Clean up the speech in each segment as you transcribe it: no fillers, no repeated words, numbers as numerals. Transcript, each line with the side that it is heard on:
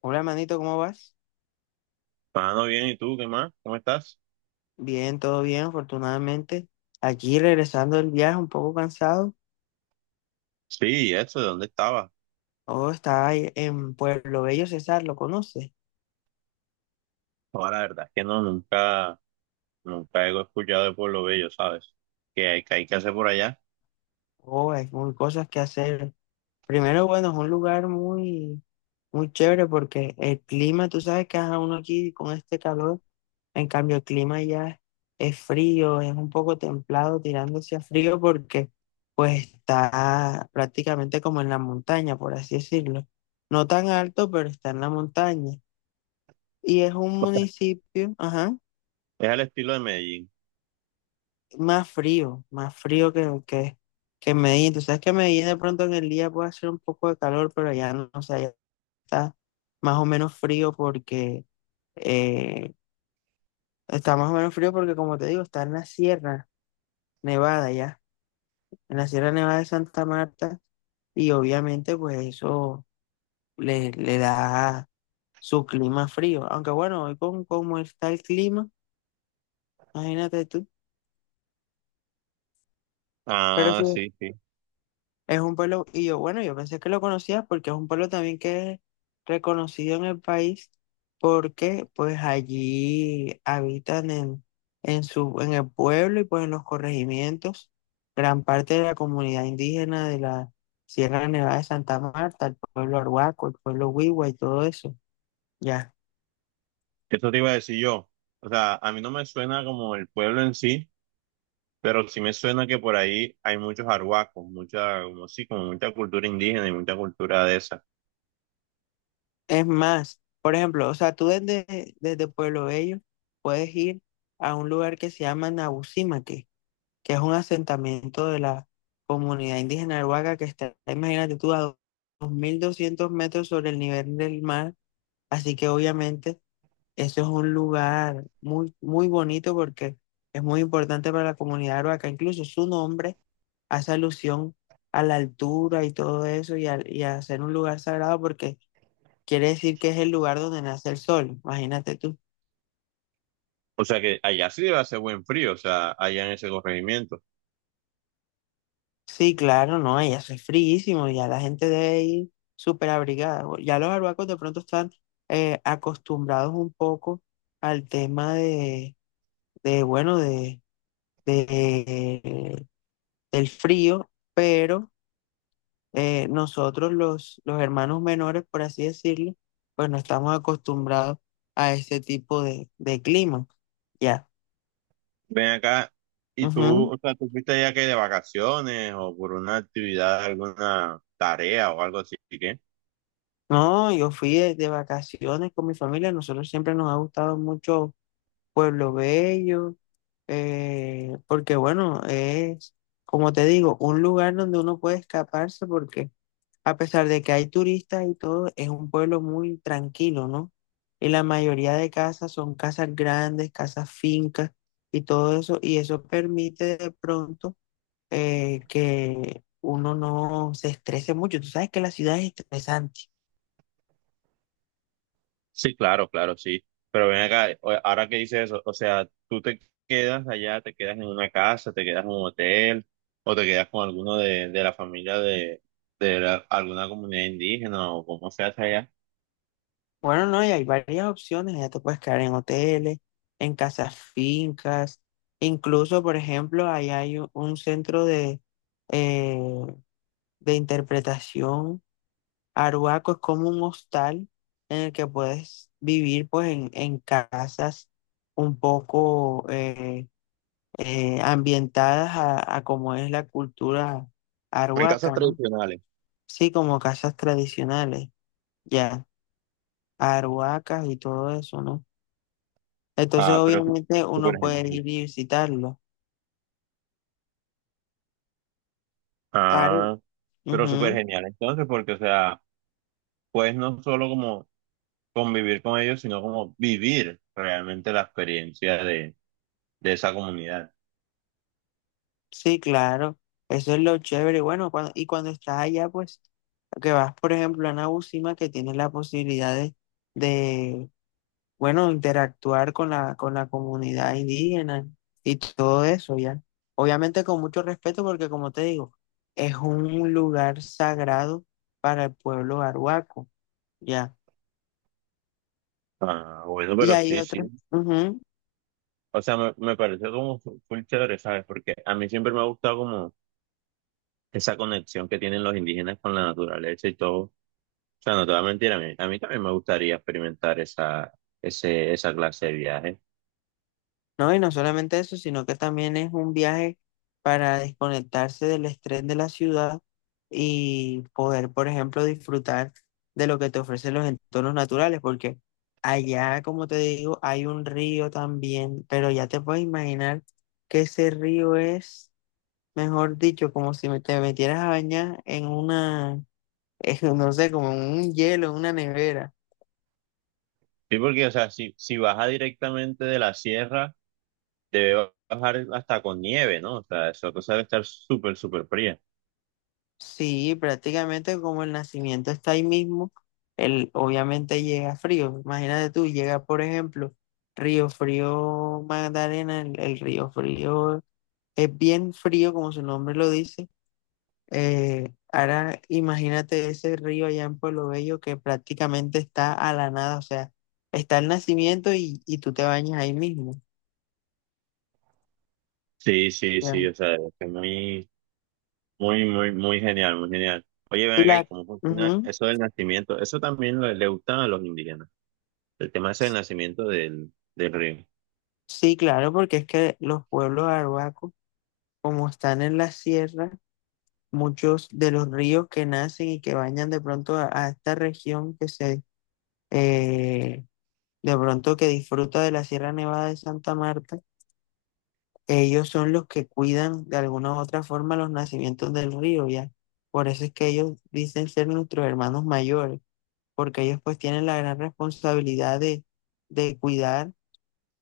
left: Hola, manito, ¿cómo vas?
right: Mano, bien, ¿y tú qué más? ¿Cómo estás?
left: Bien, todo bien, afortunadamente. Aquí regresando del viaje, un poco cansado.
right: Sí, eso, ¿de dónde estabas?
left: Oh, está ahí en Pueblo Bello, César, ¿lo conoces?
right: Ahora, la verdad es que no, nunca he escuchado de Pueblo Bello, ¿sabes? ¿Qué hay que hacer por allá?
left: Oh, hay muy cosas que hacer. Primero, bueno, es un lugar muy, muy chévere porque el clima, tú sabes que ajá, uno aquí con este calor, en cambio el clima ya es frío, es un poco templado, tirándose a frío porque pues está prácticamente como en la montaña, por así decirlo. No tan alto, pero está en la montaña. Y es un municipio, ajá,
right: Es al estilo de Medellín.
left: más frío que Medellín. Tú sabes que Medellín de pronto en el día puede hacer un poco de calor, pero allá no, o sea, ya está más o menos frío porque eh, está más o menos frío porque, como te digo, está en la Sierra Nevada ya, en la Sierra Nevada de Santa Marta, y obviamente, pues eso le da su clima frío. Aunque bueno, hoy con cómo está el clima, imagínate tú. Pero
right: Ah,
left: sí,
right: sí, sí.
left: es un pueblo, y yo, bueno, yo pensé que lo conocía porque es un pueblo también que es reconocido en el país porque pues allí habitan en su, en el pueblo y pues en los corregimientos gran parte de la comunidad indígena de la Sierra Nevada de Santa Marta, el pueblo Arhuaco, el pueblo Huigua y todo eso, ya.
right: Eso te iba a decir yo. O sea, a mí no me suena como el pueblo en sí, pero sí me suena que por ahí hay muchos arhuacos, mucha, como sí, como mucha cultura indígena y mucha cultura de esa.
left: Es más, por ejemplo, o sea, tú desde Pueblo Bello puedes ir a un lugar que se llama Nabusimaque, que es un asentamiento de la comunidad indígena Arhuaca que está, imagínate tú, a 2.200 metros sobre el nivel del mar. Así que obviamente eso es un lugar muy, muy bonito porque es muy importante para la comunidad Arhuaca. Incluso su nombre hace alusión a la altura y todo eso y y a ser un lugar sagrado porque quiere decir que es el lugar donde nace el sol. Imagínate tú.
right: O sea que allá sí debe hacer buen frío, o sea, allá en ese corregimiento.
left: Sí, claro, no, ya hace fríísimo, ya la gente debe ir súper abrigada. Ya los arhuacos de pronto están acostumbrados un poco al tema de, bueno, de- del frío, pero nosotros los hermanos menores, por así decirlo, pues no estamos acostumbrados a ese tipo de clima, ya.
right: Ven acá, y tú,
left: Ujú.
right: o sea, tú fuiste ya que de vacaciones o por una actividad, alguna tarea o algo así, ¿qué?
left: No, yo fui de vacaciones con mi familia, nosotros siempre nos ha gustado mucho Pueblo Bello, porque bueno, es, como te digo, un lugar donde uno puede escaparse porque a pesar de que hay turistas y todo, es un pueblo muy tranquilo, ¿no? Y la mayoría de casas son casas grandes, casas fincas y todo eso, y eso permite de pronto que uno no se estrese mucho. Tú sabes que la ciudad es estresante.
right: Sí, claro, claro, sí. Pero ven acá, ahora que dices eso, o sea, tú te quedas allá, te quedas en una casa, te quedas en un hotel o te quedas con alguno de la familia de alguna comunidad indígena o como se hace allá.
left: Bueno, no, y hay varias opciones. Ya te puedes quedar en hoteles, en casas fincas. Incluso, por ejemplo, ahí hay un centro eh, de interpretación. Aruaco es como un hostal en el que puedes vivir pues en casas un poco ambientadas a como es la cultura
right: En casas
left: aruaca, ¿no?
right: tradicionales.
left: Sí, como casas tradicionales, ya, aruacas y todo eso, ¿no? Entonces,
right: Ah, pero
left: obviamente,
right: súper
left: uno puede ir
right: genial.
left: y visitarlo. Are-
right: Ah, pero súper
left: ujú,
right: genial. Entonces, porque, o sea, pues no solo como convivir con ellos, sino como vivir realmente la experiencia de esa comunidad.
left: sí, claro. Eso es lo chévere. Bueno, cuando, y cuando estás allá, pues, que vas, por ejemplo, a Nabucima, que tienes la posibilidad de, bueno, interactuar con con la comunidad indígena y todo eso, ¿ya? Obviamente con mucho respeto, porque como te digo, es un lugar sagrado para el pueblo arhuaco, ¿ya?
right: Ah, bueno,
left: Y
right: pero
left: hay
right: sí, sí.
left: otros.
right: O sea, me pareció como full chévere, ¿sabes? Porque a mí siempre me ha gustado como esa conexión que tienen los indígenas con la naturaleza y todo. O sea, no te voy a mentir, a mí también me gustaría experimentar esa, esa clase de viaje.
left: No, y no solamente eso, sino que también es un viaje para desconectarse del estrés de la ciudad y poder, por ejemplo, disfrutar de lo que te ofrecen los entornos naturales, porque allá, como te digo, hay un río también, pero ya te puedes imaginar que ese río es, mejor dicho, como si te metieras a bañar en una, es no sé, como en un hielo, en una nevera.
right: Sí, porque, o sea, si baja directamente de la sierra, debe bajar hasta con nieve, ¿no? O sea, esa cosa debe estar súper, súper fría.
left: Sí, prácticamente como el nacimiento está ahí mismo, el, obviamente llega frío. Imagínate tú, llega por ejemplo Río Frío Magdalena, el Río Frío es bien frío como su nombre lo dice. Ahora imagínate ese río allá en Pueblo Bello que prácticamente está a la nada, o sea, está el nacimiento y tú te bañas ahí mismo.
right: Sí, sí,
left: Ya.
right: sí, o sea, es que muy, muy, muy, muy genial, muy genial. Oye, ven
left: Y
right: acá, ¿y
left: la,
right: cómo funciona
left: ujú,
right: eso del nacimiento? Eso también le gusta a los indígenas. El tema es el nacimiento del río.
left: sí, claro, porque es que los pueblos arhuacos, como están en la sierra, muchos de los ríos que nacen y que bañan de pronto a esta región que eh, de pronto que disfruta de la Sierra Nevada de Santa Marta, ellos son los que cuidan de alguna u otra forma los nacimientos del río, ¿ya? Por eso es que ellos dicen ser nuestros hermanos mayores, porque ellos pues tienen la gran responsabilidad de cuidar,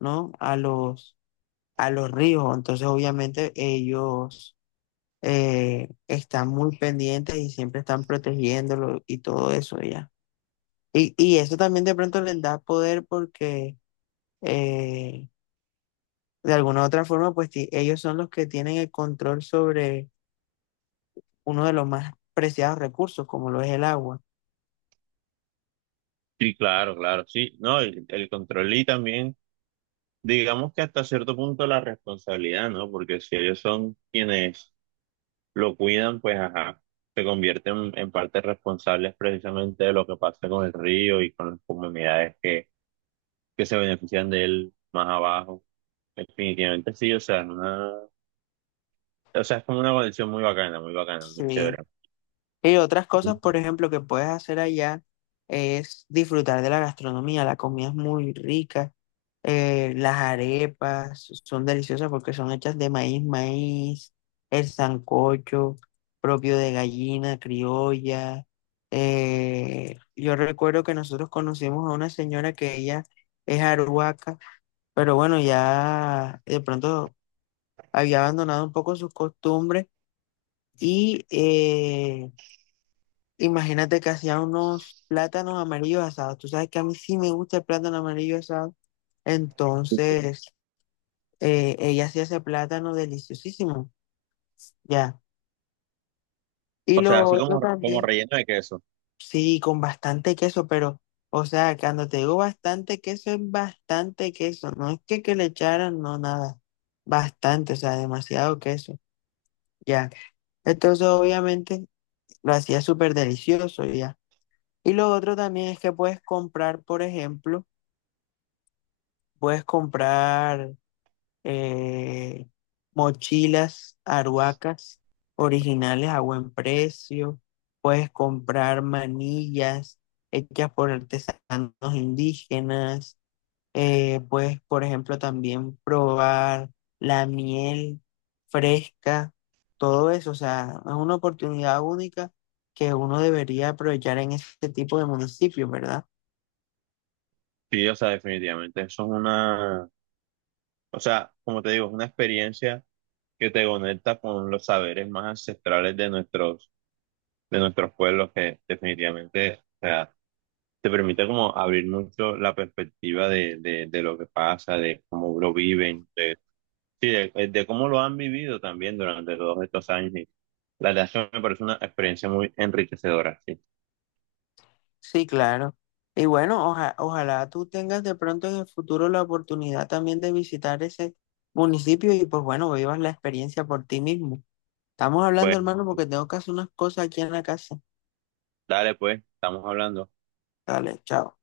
left: ¿no? A los ríos, entonces obviamente ellos están muy pendientes y siempre están protegiéndolo y todo eso ya. Y eso también de pronto les da poder porque eh, de alguna u otra forma, pues ellos son los que tienen el control sobre uno de los más preciados recursos, como lo es el agua.
right: Sí, claro, claro, sí. No, el control y también, digamos que hasta cierto punto la responsabilidad, ¿no? Porque si ellos son quienes lo cuidan, pues ajá, se convierten en parte responsables precisamente de lo que pasa con el río y con las comunidades que se benefician de él más abajo. Definitivamente sí, o sea, una. O sea, es como una conexión muy bacana, muy bacana, muy chévere.
left: Sí. Y otras cosas, por ejemplo, que puedes hacer allá es disfrutar de la gastronomía. La comida es muy rica. Eh, las arepas son deliciosas porque son hechas de maíz, maíz, el sancocho propio de gallina criolla. Eh, yo recuerdo que nosotros conocimos a una señora que ella es arhuaca, pero bueno, ya de pronto había abandonado un poco sus costumbres y... imagínate que hacía unos plátanos amarillos asados. Tú sabes que a mí sí me gusta el plátano amarillo asado. Entonces, ella hacía ese plátano deliciosísimo. Ya. Y
right: O
left: lo
right: sea, así
left: otro
right: como, como
left: también,
right: relleno de queso.
left: sí, con bastante queso, pero, o sea, cuando te digo bastante queso, es bastante queso. No es que le echaran, no, nada. Bastante, o sea, demasiado queso. Ya. Entonces, obviamente, lo hacía súper delicioso, ya. Y lo otro también es que puedes comprar, por ejemplo, puedes comprar eh, mochilas aruacas originales a buen precio. Puedes comprar manillas hechas por artesanos indígenas. Puedes, por ejemplo, también probar la miel fresca. Todo eso, o sea, es una oportunidad única que uno debería aprovechar en este tipo de municipios, ¿verdad?
right: Sí, o sea, definitivamente. Eso es una, o sea, como te digo, es una experiencia que te conecta con los saberes más ancestrales de nuestros pueblos, que definitivamente, o sea, te permite como abrir mucho la perspectiva de lo que pasa, de cómo lo viven, de, sí, de cómo lo han vivido también durante todos estos años. Y la verdad es que me parece una experiencia muy enriquecedora, sí.
left: Sí, claro. Y bueno, ojalá tú tengas de pronto en el futuro la oportunidad también de visitar ese municipio y pues bueno, vivas la experiencia por ti mismo. Estamos hablando,
right: Bueno,
left: hermano, porque tengo que hacer unas cosas aquí en la casa.
right: dale, pues, estamos hablando.
left: Dale, chao.